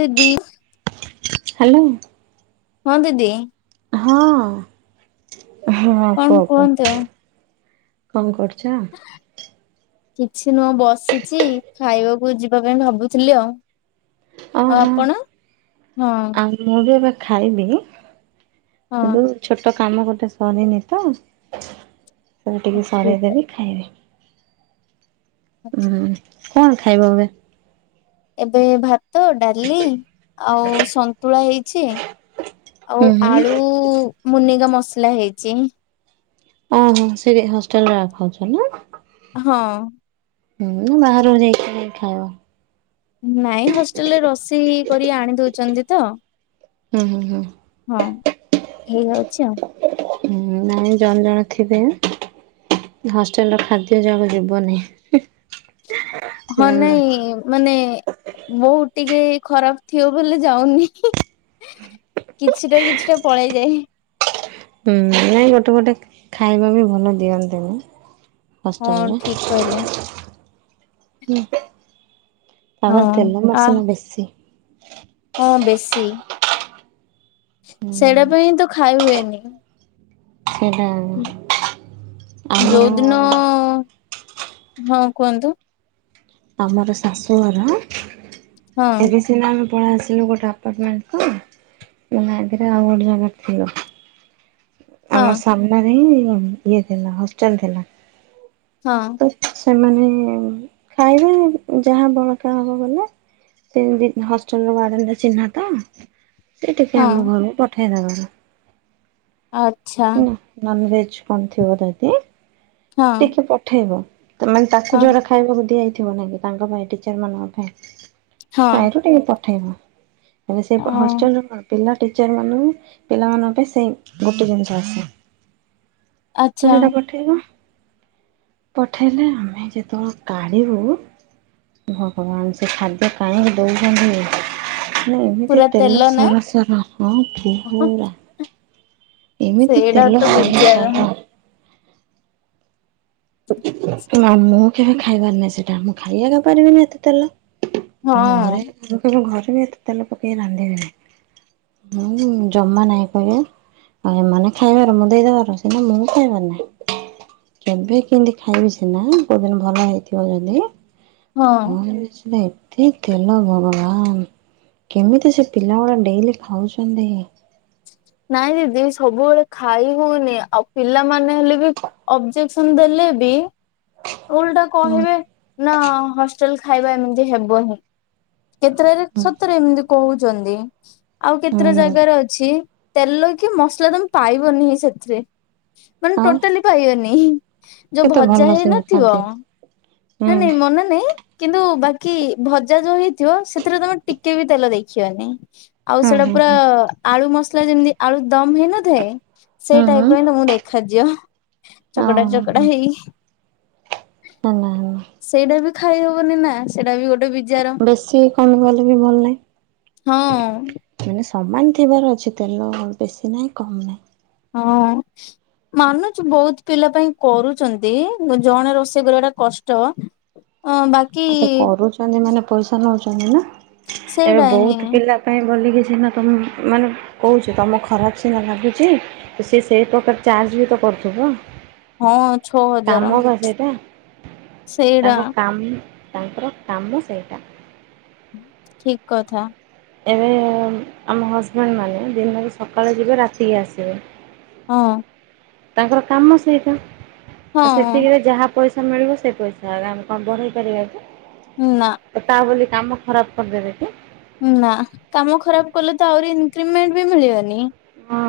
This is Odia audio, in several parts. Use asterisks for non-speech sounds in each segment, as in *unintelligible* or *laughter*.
ଦିଦି ହ୍ୟାଲୋ। ହଁ ଦିଦି। ହଁ ହଁ କଣ କୁହ କୁହ କୁହନ୍ତୁ? କଣ କରୁ ଛା। କିଛି ନୁହଁ ବସିଛି ଖାଇବାକୁ ଯିବା ପାଇଁ ଭାବୁଥିଲି ଆଉ। ଆଉ ଓହୋ ଆପଣ? ହଁ ଆଉ ମୁଁ ବି ଏବେ ଖାଇବି ହଁ କିନ୍ତୁ ଛୋଟ କାମ ଗୋଟେ ସରିନି ତ ସେ ଟିକେ ଠିକ ସରେଇଦେବି ଖାଇବି। ଆଛା। ହୁଁ କଣ ଖାଇବ ଏବେ? ଏବେ ଭାତ ଡାଲି ଆଉ ସନ୍ତୁଳା ହେଇଛି। ହୁଁ ଆଉ ହୁଁ ଆଳୁ ମୁନିଗା ମସଲା ହେଇଛି। ଓହୋ ସେଠି ହଷ୍ଟେଲରେ ଖାଉଛ ନା? ହଁ। ହୁଁ ବାହାରକୁ ଯାଇଥିଲ ନାଇ ଖାଇବା। ନାଇଁ ହଷ୍ଟେଲରେ ରୋଷେଇ କରି ଆଣି ଦଉଛନ୍ତି ତ ହୁଁ ହୁଁ ହୁଁ ହଁ ହେଇଯାଉଛି ଆଉ। ହଁ ନାଇଁ ଜଣେ ଜଣେ ଥିବେ ହଷ୍ଟେଲର ଖାଦ୍ୟ ଯାକ ଯିବନି ହଁ ଜାଣିଲ ନାଇଁ ମାନେ ବହୁତ ଟିକେ ଖରାପ ଥିବ ବୋଲି ଯାଉନି। କିଛିଟା କିଛିଟା ପଳେଇ ଯାଏ। ହୁଁ ନାଇଁ ଗୋଟେ ଗୋଟେ ଖାଇବା ବି ଭଲ ଦିଅନ୍ତିନି। ହଁ ହଷ୍ଟେଲରେ ଠିକ କହିଲେ ହୁଁ। ହଁ ତାପରେ ତେଲ ଆ ମସଲା ବେଶୀ। ହଁ ବେଶୀ। ହୁଁ ସେଇଟା ପାଇଁଁ ତ ଖାଇ ହୁଏନି। ସେଇଟା ଆମର ଯୋଉ ଦିନ ହଁ କୁହନ୍ତୁ। ଆମର ଶାଶୁଘର ହଁ ଏବେ ସିନା ପଳ ଆସିଲୁ ଗୋଟେ ଆପାର୍ଟମେଣ୍ଟ କୁ ମାନେ ଆଗରେ ଆଉ ଗୋଟେ ଜାଗାରେ ଥିଲୁ। ହଁ ଆମ ସାମ୍ନାରେ ହିଁ ଇଏ ଥିଲା ହଷ୍ଟେଲ ଥିଲା। ହଁ ତ ସେମାନେ ଖାଇବା ଯାହା ବଳକା ହବ ବଲେ। ସେମତି ହଷ୍ଟେଲ ୱାର୍ଡେନ ଚିହ୍ନା ତ। ସେ ଟିକେ ହଁ ଆମ ଘରକୁ ପଠେଇଦବାର। ଆଚ୍ଛା କଣ ଥିବ ଜଦି ହଁ ଟିକେ ପଠେଇବ ତାମାନେ ତାକୁ ହଁ ଯୋରା ଖାଇବାକୁ ଦିଆଇ ଥିବ ନାଇଁ କି ତାଙ୍କ ପାଇଁ ଟିଚର ମାନଙ୍କ ପାଇଁ ହଁ ତାହିରୁ ଟିକେ ପଠେଇବ। ସେ ଅ ହଷ୍ଟେଲ କଣ ପିଲା ଟିଚର ମାନଙ୍କୁ ପିଲାମାନଙ୍କ ପାଇଁ ସେ ଗୋଟେ ଜିନିଷ ତ ଆଚ୍ଛା ସେଟା ପଠେଇବ ପଠେଇଲେ ଆମେ ଯେତେବେଳେ କାଢ଼ିବୁ ଭଗବାନ ସେ ଖାଦ୍ୟ କାହିଁକି ଦଉଛନ୍ତି ନା ଏମିତି ପୁରା ତେଲ ନା ସରସର ହଁ ପୁରା ଏମିତି ସେଇଟା ତ ତେଲ ସର ବିଜାର ସର ମା ମୁଁ କେବେ ଖାଇବାର ନାହିଁ ସେଟା ମୁଁ ଖାଇବାକୁ ପାରିବିନି ଏତେ ତେଲ- ଆମ ହଁ ଘରେ ଘରେ ବି ଏତେ ତେଲ ପକେଇକି ରାନ୍ଧିବେନି। ହୁଁ ଜମା ନାଇଁ କହ। ଆଉ ଏମାନେ ଖାଇବାର ମୁଁ ଦେଇଦବାର ସିନା ମୁଁ ଖାଇବାର ନାହିଁ କେବେ କେମିତି ଖାଇବି ସିନା କଉଦିନ ଭଲ ହେଇଥିବ ଯଦି ହଁ କି ତେଲ ଭଗବାନ କେମିତି ସେ ପିଲା ଗୁଡା ଡେଲି ଖାଉଛନ୍ତି। ନାଇଁ ଦିଦି ସବୁବେଳେ ଖାଇ ହଉନି ଆଉ ପିଲାମାନେ ହେଲେ ବି ଅବଜେକ୍ସନ ଦେଲେ *inaudible* ଓଲଟା ହୁଁ କହିବେ ନା ହଷ୍ଟେଲ ଖାଇବା ଏମିତି ହେବନି। କେତେଟାରେ ହୁଁ ସତରେ ଏମିତି କହୁଛନ୍ତି। ଆଉ କେତେଟା ହୁଁ ଜାଗାରେ ଅଛି ତେଲକି ମସଲା ତମେ ପାଇବନି ସେଥିରେ ମାନେ ଆଉ ଟୋଟାଲି ପାଇବନି। ଯୋଉ କେତେ ଭଜା ଭଲ ହେଇ ସେ ନଥିବ ଖାଦ୍ୟ। ହୁଁ ନା ନାଇଁ ମନା ନାଇଁ କିନ୍ତୁ ବାକି ଭଜା ଯୋଉ ହେଇଥିବ, ସେଥିରେ ତମେ ଟିକେ ବି ତେଲ ଦେଖିବନି। ଆଉ ହୁଁ ସେଇଟା ହୁଁ ପୁରା ହୁଁ ଆଳୁ ମସଲା ଯେମିତି ଆଳୁ ଦମ ହେଇନଥାଏ। ସେଇ ହୁଁ ହୁଁ ଟାଇପ ର ହିଁ ତମକୁ ଦେଖାଯିବ। ଚକଡା ଓହୋ ଚକଡା ହେଇ ହେଲା ହେଲା। ସେଇଟା ବି ଖାଇ ହବନି ନା ସେଇଟା ବି ଗୋ ବେଶୀ କମିଗଲେ ବି ଭଲ ହଁ ନାହଁ। ସମାନ ଥିବାର ଅଛି, ତେଲ ବେଶୀ ନାହିଁ କମ୍ ନାହିଁ। ହଁ। ମାନୁଛୁ ବହୁତ ପିଲା ପାଇଁ କରୁଛନ୍ତି, ଜଣେ ରୋଷେଇ କରିବାଟା କଷ୍ଟ। ଅ ବାକି ଆଉ ତ କରୁଛନ୍ତି ମାନେ ପଇସା ନଉଛନ୍ତି ନା ଏବେ ସେଇଟା ହିଁ ବହୁତ ପିଲା ପାଇଁ ବୋଲିକି ସିନା ତମ ମାନେ କହୁଛ ତମ ଖରାପ ସିନା ଲାଗୁଛି। ତ ସିଏ ସେହି ପ୍ରକାର ଚାର୍ଜ ବି ତ କ କରୁଥିବ। ହଁ ଛଅ ହଜାର କାମ ବା ସେଇଟା ସେଇଟା ତାଙ୍କ କାମ ତାଙ୍କର କାମ ସେଇଟା। ଠିକ କଥା। ଏବେ ଆମ ହଜବେଣ୍ଡ ମାନେ ଦିନରେ ସକାଳୁ ଯିବେ ରାତିକି ଆସିବେ ହଁ। ତାଙ୍କର କାମ ସେଇଟା ଆ ହଁ ସେତିକିରେ ଯାହା ପଇସା ମିଳିବ ସେ ପଇସା ଆ ଆମେ କଣ ବଢେଇ ପାରିବା କି? ନା ତ ତା ବୋଲି କାମ ଖରାପ କରିଦେବେ କି? ନା କାମ ଖରାପ କଲେ ତ ଆହୁରି ଇନକ୍ରିମେଣ୍ଟ ବି ମିଳିବନି। ହଁ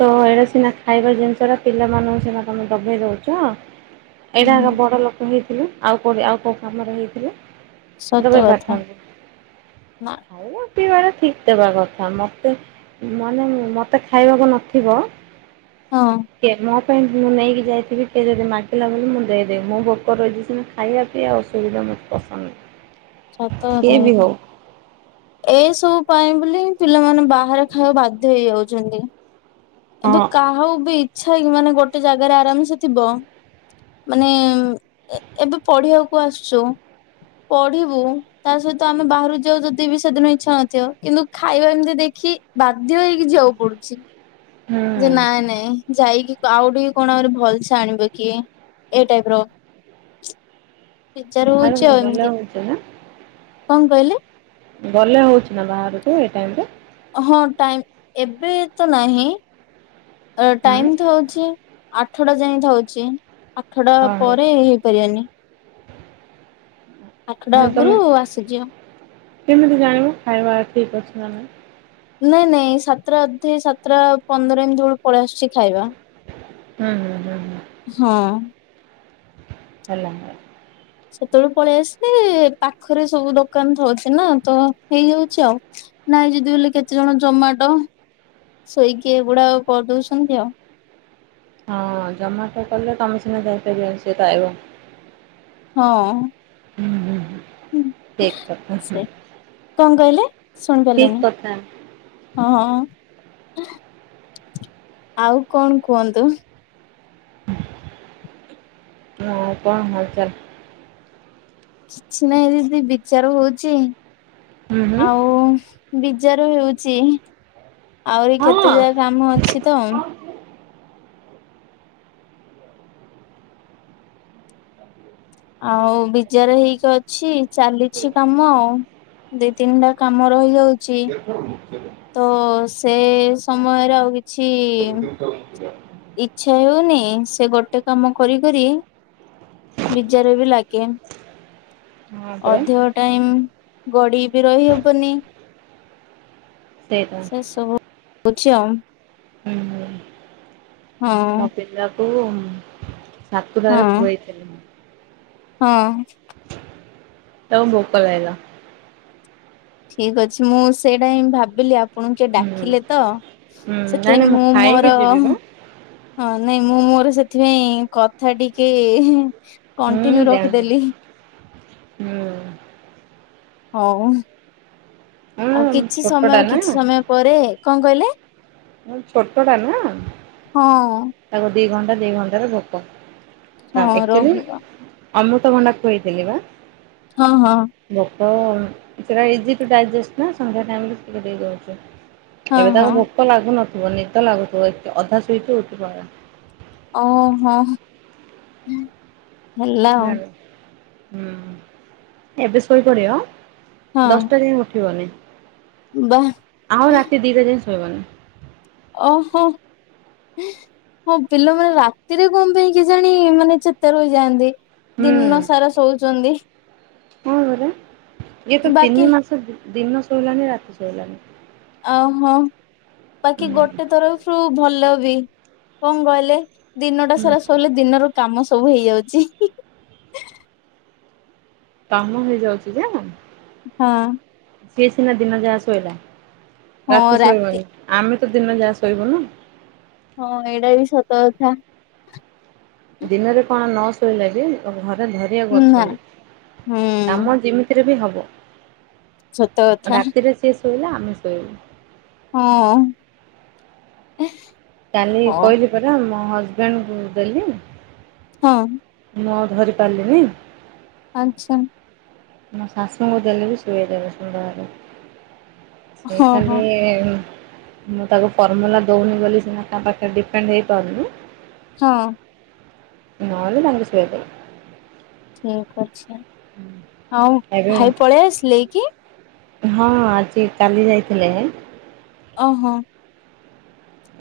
ତ ଏଇଟା ସିନା ଖାଇବା ଜିନିଷଟା, ପିଲାମାନଙ୍କୁ ସିନା ତମେ ଦବେଇ ଦଉଛ ଏଇଟା ହୁଁ ଆଗ ବଡ ଲୋକ ହେଇଥିଲେ? ଆଉ କୋଉଠି ଆଉ କୋଉ କାମରେ ହେଇଥିଲେ? ସତ ଦବେଇ କଥା ପାରିଥାନ୍ତେ। ନା ଖାଇବା ପିଇବାଟା ଠିକ ଦବା କଥା। ମତେ ମାନେ ମତେ ଖାଇବାକୁ ନଥିବ ହଁ କେ ମ ପାଇଁ ମୁଁ ନେଇକି ଯାଇଥିବି। କିଏ ଯଦି ମାଗିଲା ବୋଲି ମୁଁ ଦେଇଦେବି। ମୁଁ ଭୋକ ରହିଛି ସିନା ଖାଇବା ପିଇଆ ଅସୁବିଧା ପସନ୍ଦ ନୁହେଁ। ସତ କିଏ କଥା ବି ଏଟା। ହଉ ଏ ସବୁ ପାଇଁ ବୋଲି ପିଲାମାନେ ବାହାରେ ଖାଇବା ବାଧ୍ୟ ହେଇଯାଉଛନ୍ତି। ଏବେ ହଁ କାହାକୁ ବି ଇଚ୍ଛା ହେଇ ମାନେ ଗୋଟେ ଜାଗାରେ ଆରାମସେ ଥିବ ମାନେ ଏ ଏବେ ପଢିବାକୁ ଆସୁଛୁ ପଢିବୁ। ତା ସହିତ ଆମେ ବାହାରୁ ଯାଉ ଯଦି ବି ସେଦିନ ଇଚ୍ଛା ନଥିବ କିନ୍ତୁ ଖାଇବା ଏମିତି ଦେଖ କି ବାଧ୍ୟ ହେଇକି ଯିବାକୁ ପଡୁଛି। ଯେ ହୁଁ। ନାଇଁ ନାଇଁ ଯାଇକି ତ ଆଉ ଟିକେ କଣ ଆହୁରି ଭଲସେ ଆଣିବ କିଏ ଏଇ ଟାଇପ ର ବେଜାର ବାହାରକୁ ହଉଛି ଆଉ ଗଲେ ଏମିତି। ହଉଛି ନା କଣ କହିଲେ? ଗଲେ ହଉଛି ନା ବାହାରକୁ ଏଇ ଟାଇମରେ? ହଁ ଟାଇମ ଏବେ ତ ନାହିଁ ଏ ଟାଇମ ହୁଁ ଥାଉଛି ଆଠଟା ଯାଇ ଥାଉଛି ଆଠଟା ପରେ ହେଇପାରିବନି। ଆଠଟା ଆଗରୁ ତମେ ଆସିଯିବ। କେମିତି ଜାଣିବୁ ଖାଇବା ଠିକ ଅଛି ନା ନାଇଁ? ନାଇଁ ନାଇଁ ସାତଟା ଅଧେ ସାତଟା ପନ୍ଦର ଏମିତି ବେଳକୁ ପଳେଇ ଆସୁଛି ଖାଇବା। ହୁଁ ହଁ ହଁ ହ। ହଁ। ହେଲା। ସେତେବେଳେ ପଳେଇ ଆସିଲେ, ପାଖରେ ସବୁ ଦୋକାନ ଥଉଛି ନା ତ ହେଇଯାଉଛି ଆଉ। ନାଇଁ ଯଦି ବୋଲି କେତେ ଜଣ ଜମାଟ ଶୋଇକି ଏ ଗୁଡା ଆଉ କରିଦଉଛନ୍ତି ଆଉ। ହଁ ଜମାଟ କଲେ ତମେ ସିନା ଯାଇପାରିବନି ସେତ ଆଇବ। ହଁ। ହୁଁ ହୁଁ ହୁଁ। ଠିକ୍ କଥା ହୁଁ। ସେ କଣ କହିଲେ ଶୁଣିପାରିଲିନି? ହଁ ହଁ ଆଉ କଣ କୁହନ୍ତୁ? ହଁ, କଣ ହାଲ୍ ଚାଲ୍? କିଛି ନାହିଁ ଯଦି ବିଚାର ହଉଛି ହୁଁ ହୁଁ। ଆଉ ବିଜାର ହେଉଛି ଆହୁରି କେତେ ହଁ। ଯାଏ କାମ ଅଛି ତ ଆଉ ବିଜାର ହେଇକି ଅଛି ଚାଲିଛି କାମ ଆଉ। ଦି ତିନିଟା କାମ ରହିଯାଉ ଛି ତ ସେ ସମୟରେ ଆଉ କିଛି ଇଚ୍ଛା ହେଉନି ସେ ଗୋଟେ କାମ କରି କରି ବିଜାର ବି ଲାଗେ। ହଁ ପରା। ଅଧିକ ଟାଇମ ଗଡି ବି ରହିହବନି। ସେଇଟା ସେ ସବୁ ଉଛି ଆଉ। ହୁଁ ହଁ ମୋ ପିିଲାକୁ ସାତୁଟାରେ ହଁ ଖୁଏଇଥିଲି ମୁଁ। ହଁ। ତାକୁ ଭୋକ ଲାଗିଲା। ଠିକ ଅଛି ମୁଁ ସେଇଟା ହିଁ ଭାବିଲି ଆ ଆପଣଙ୍କୁ କିଏ ହୁଁ। ଡାକିଲେ ତ ହୁଁ ନାଇଁ ସେଥିପାଇଁ ନାଇଁ ମୁଁ ଖାଇକି ମୋର ଯିବି ବା। ହଁ ନାଇଁ ମୁଁ ମୋର ସେଥିପାଇଁ କଥା ଟିକେ ହୁଁ କଣ୍ଟିନ୍ୟୁ ଜାଣିଲି। ରଖିଦେଲି। ହୁଁ। ହଉଁ ହଁ ଆଉ କିଛି ଛୋଟଟା ସମୟ ନା କିଛି ସମୟ ପରେ କଣ କହିଲେ? ହୁଁ ଛୋଟ ଟାରୁ ନା। ହଁ। ତାକୁ ଦି ଘଣ୍ଟା ଦି ଘଣ୍ଟାରେ ଗପ। ହଁ ରହିବା। ଅମୃତଭଣ୍ଡା ଖୁଏଇଥିଲି ବା। ହଁ, ହଁ। ତ ସେଟା ଇଜି ଟୁ ଡାଇଜେଷ୍ଟ ନା ସନ୍ଧ୍ୟା ଟାଇମରେ ଟିକେ ଦେଇଦଉଛୁ। ହଁ ଏବେ ହଁ ତାକୁ ଭୋକ ଲାଗୁନଥିବ ନିଦ ଲାଗୁଥିବ ଅଧା ଶୁଇକି ଉଠିପ ଓହୋ ହେଲା ଆଉ। ହୁଁ ଏବେ ଶୋଇପଡିବ ହଁ ଦଶଟା ଯାଏ ଉଠିବନି। ବା ଆଉ ରାତି ଦିଟା ଯାଏ ଶୋଇବ ନି। ଓହୋ। ହଁ ପିଲାମାନେ ରାତିରେ କଣ ପାଇଁ କେଜାଣି ମାନେ ଚେତା ରହିଯାଆନ୍ତି। ହୁଁ ଦିନ ସାରା ଶଉଚନ୍ତି। ହଁ ପରା ଇଏ ତ ବାକି ତିନି ମାସ ଦିନ ଶୋଇଲାଣି ରାତି ଶୋଇଲାଣି। ଓହୋ ବାକି ଗୋଟେ ତରଫରୁ ଭଲ ବି କଣ କହିଲେ? ଦିନଟା ହୁଁ ସାରା ସୋଇଲେ ଦିନର କାମ ସବୁ ହେଇଯାଉଛି। କାମ ହେଇଯାଉଛି ଯେଆଁ ହଁ। ସିଏ ସିନା ଦିନ ଯାହା ଶୋଇଲା ରାତି ଶୋଇବନି ଆମେ ଗୋଟେ ଦିନ ଯାହା ଶୋଇବ ନା। ହଁ, ଏଇଟା ବି ସତ କଥା। ଦିନରେ କଣ ନ ଶୋଇଲେ ବି ଘ ଧରିବାକୁ ନା ଅଛନ୍ତି ହୁଁ କାମ ଯେମିତିରେ ବି ହବ। ସତକଥା। ରାତିରେ ସିଏ ଶୋଇଲା ଆମେ ଶୋଇଲୁ। ହଁ। କାଲି ହଁ କହିଲି ପରା ମୋ ହଜବେଣ୍ଡ ଙ୍କୁ ଦେଲି। ହଁ। ମୁଁ ଧରି ପାରିଲିନି। ଆଚ୍ଛା। ମୋ ଶାଶୁଙ୍କୁ ଦେଲେ ବି ଶୁଇଦେବେ ସୁନ୍ଦର ଭାବେ। ସେଇ ହଁ ହଁ ଖାଲି ମୁଁ ତାକୁ ଫର୍ମୁଲା ଦଉନି ବୋଲି ସିନା କାହା ପାଖରେ ଡିପେଣ୍ଡ ହେଇପାରୁନି। ହଁ। ନହଲେ ମମି ସୁଏଇଦେବେ। ଠିକ୍ ଅଛି ଆଉ ଏବେ ଭାଇ ପଳେଇ ଆସିଲେ କି? ହଁ ଆଜି ଚାଲି ଯାଇଥିଲେ। ଓହୋ।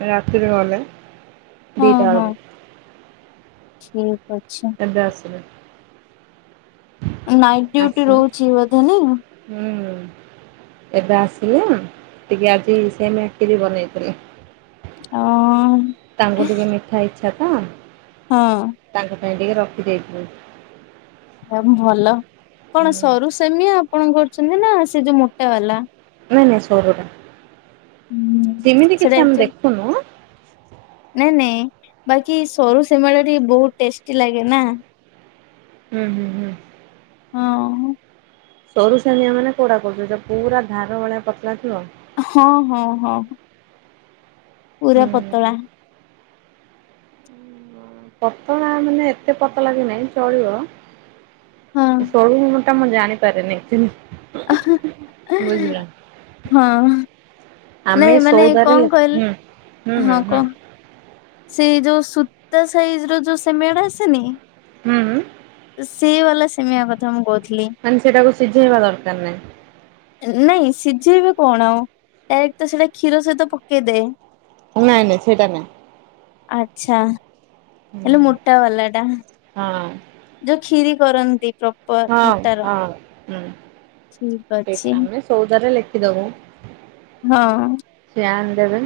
ରାତିରେ ଗଲେ ଦିଟା ବେଳକୁ। ଠିକ୍ ଅଛି। ଏବେ ଆସିଲେ ନାଇଟ୍ ଡିଉଟି ଆସିନି ରହୁଛି ବୋଧେ ନାଇଁ? ହୁଁ। ଏବେ ଆସିଲେ ଟିକେ ଆଜି ସେମେଇ ଖିରି ବନେଇଥିଲି। ଅ ତାଙ୍କୁ ଟିକେ ମିଠା ଇଛା ତ ହଁ। ତାଙ୍କ ପାଇଁ ଟିକେ ରଖିଦେଇଥିଲି। ଭଲ କଣ ସରୁ ସେମି ଆପଣ କରୁଚନ୍ତି ନା ସେ ଯୋଉ ମୋଟା ବାଲା? ନାଇଁ ନାଇଁ ସରୁଟା ହୁଁ ସେମିତି ସେଟା କିଛି ଆମେ ଆକ୍ଚୁଆଲି ଦେଖୁନୁ ନାଇଁ ନାଇଁ ବାକି ସରୁ ସେମେଇ ଟା ଟିକେ ବହୁତ ଟେଷ୍ଟି ଲାଗେ ନା ହୁଁ ହୁଁ ହୁଁ। ହଁ। ସରୁସାନିଆ ମାନେ କୋଉଟା କହୁଛନ୍ତି ଯୋଉ ପୁରା ଧାର ଭଳିଆ ପତଲା ଥିବ? ହଁ ହଁ ହଁ। ପୁରା ପତଳା। ପତଳା ମାନେ ଏତେ ପତଳା ବି ନାହିଁ ଚଳିବ ହଁ। ସରୁ ମତେ ଟା ମୁଁ ଜାଣିପାରେନି ଚି଼ହ୍ନ ହଁ। ଆମେ ନାଇଁ ମାନେ ସଉଦାରେ କଣ କହିଲ ହୁଁ ହୁଁ ହଁ ହୁଁ। କଣ ସେଇ ଯୋଉ ସୁୂତା ସାଇଜ ର ଯୋଉ ସେମେଇ ଆସେନି ହୁଁ। ସେଇ ବାଲା ସିମିଆ କଥା ମୁଁ କହୁଥିଲି। ମାନେ ସେଟାକୁ ସିଝେଇବା ଦରକାର ନାହିଁ? ନାଇଁ ସିଝେଇବେ କଣ ଡାଇରେକ୍ଟ ତ ସେଟା କ୍ଷୀର ସହିତ ପକେଇଦେବେ। ନାଇଁ ନାଇଁ ସେଇଟା ନାଇଁ ଆଛା। ହେଲେ ମୋଟା ବାଲାଟା ହଁ ଯୋଉ କ୍ଷିରି କରନ୍ତି ପ୍ରପର ହଁ ମୋଟାର ହଁ ହଁ। ଠିକ ସେଇଟା ଅଛି ଆମେ ସଉଦରେ ଲେଖିଦବୁ ହଁ। ଧ୍ୟାନ ଦେବେ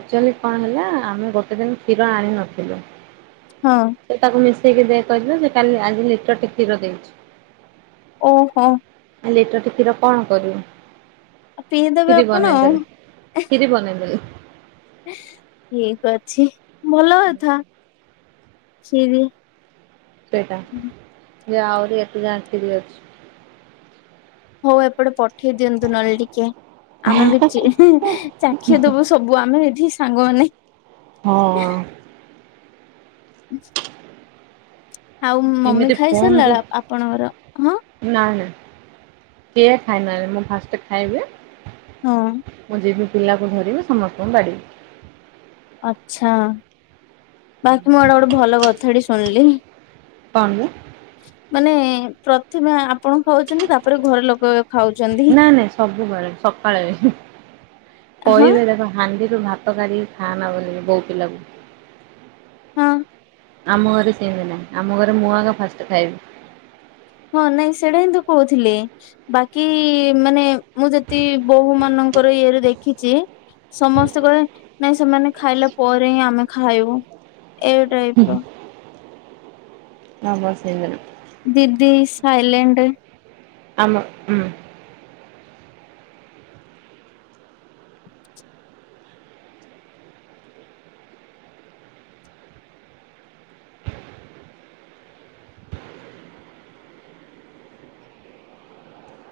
ଏକଚୁଲି କଣ ହେଲା ଆମେ ଗୋଟେ ଦିନ କ୍ଷୀର ଆଣି ନଥିଲୁ ହଁ ସେ ତାକୁ ମିଶେଇକି ଦେ କହିଥିଲା ସେ କାଲି ଆଜି ଲିଟର ଟେ କ୍ଷୀର ଦେଇଚି। ଓହୋ। ଲୀଟର ଟେ କ୍ଷୀର କଣ କରିବି ପିଇଦେବେ ଖୀରି ଆପଣ ଆଉ ବନେଇଦେଲେ ଖୀରି ବନେଇଦଲି। ଠିକ ଅଛି ଭଲ କଥା ସିଏ ଖିରି ସେଇଟା ଯେ ଆହୁରି ଏତେ ଯାଏଁ ଖୀରି ଅଛି। ହଉ ଏପଟେ ପ ଠେଇ ଦିଅନ୍ତୁ ନହେଲେ ଟିକେ ଆମେ ବି ଚି ଚାଖି ଦବୁ ସବୁ ଆମେ ଏଠି ସାଙ୍ଗମାନେ ହଁ। ଆଉ ମମି ଏମିତି ଫୋନ୍ ଖାଇସାରିଲା ଆପଣଙ୍କର ହଁ ଦଖି ନା ନା କିଏ ଖାଇନାହାନ୍ତି ମୁଁ ଫାଷ୍ଟ ଖାଇବି ହଁ ମୁଁ ଯିବି ପିଲାକୁ ଧରିବେ ସମସ୍ତଙ୍କୁ ବାଢ଼ିବି ଆଛା ବାକି ମୁଁ ଆଡେ ଗୋଟେ ଭଲ କଥାଟି ଶୁଣିଲି ତମେ ମାନେ ପ୍ରଥମେ ଆପ ଆପଣ ଖାଉଚନ୍ତି ତାପରେ ଘର ଲୋକ ଏ ଖାଉଚନ୍ତି। ନା ନାଇଁ ସବୁବେଳେ ସକାଳେ କହିବେ କେବ ହାଣ୍ଡିରୁୁ ଭାତ କାଢିକି ଖାନା ବୋଲିକି ବୋଉ ପିଲାକୁ। ହଁ। ଆମ ଘରେ ସେମିତି ନାହିଁ ଆମ ଘରେ ମୁଁ ଆଗ ଫାଷ୍ଟ ଖାଇବି। ହଁ ନାଇଁ ସେଇଟା ହିଁ ତୁ କହୁଥିଲି ବାକି ମାନେ ମୁଁ ଯଦି ବୋହୂ ମନ ଙ୍କର ଇଏ ରୁ ଦେଖିଚି ସମସ୍ତେ କହେବେ ନାଇଁ ସେମାନେ ଖାଇଲା ପରେ ହିଁ ଆମେ ଖାଇବୁ। ଏ ଟାଇପ ର। *unintelligible* ଦିଦି ସାଇଲେଣ୍ଡେ। ଆମ ଉଁ।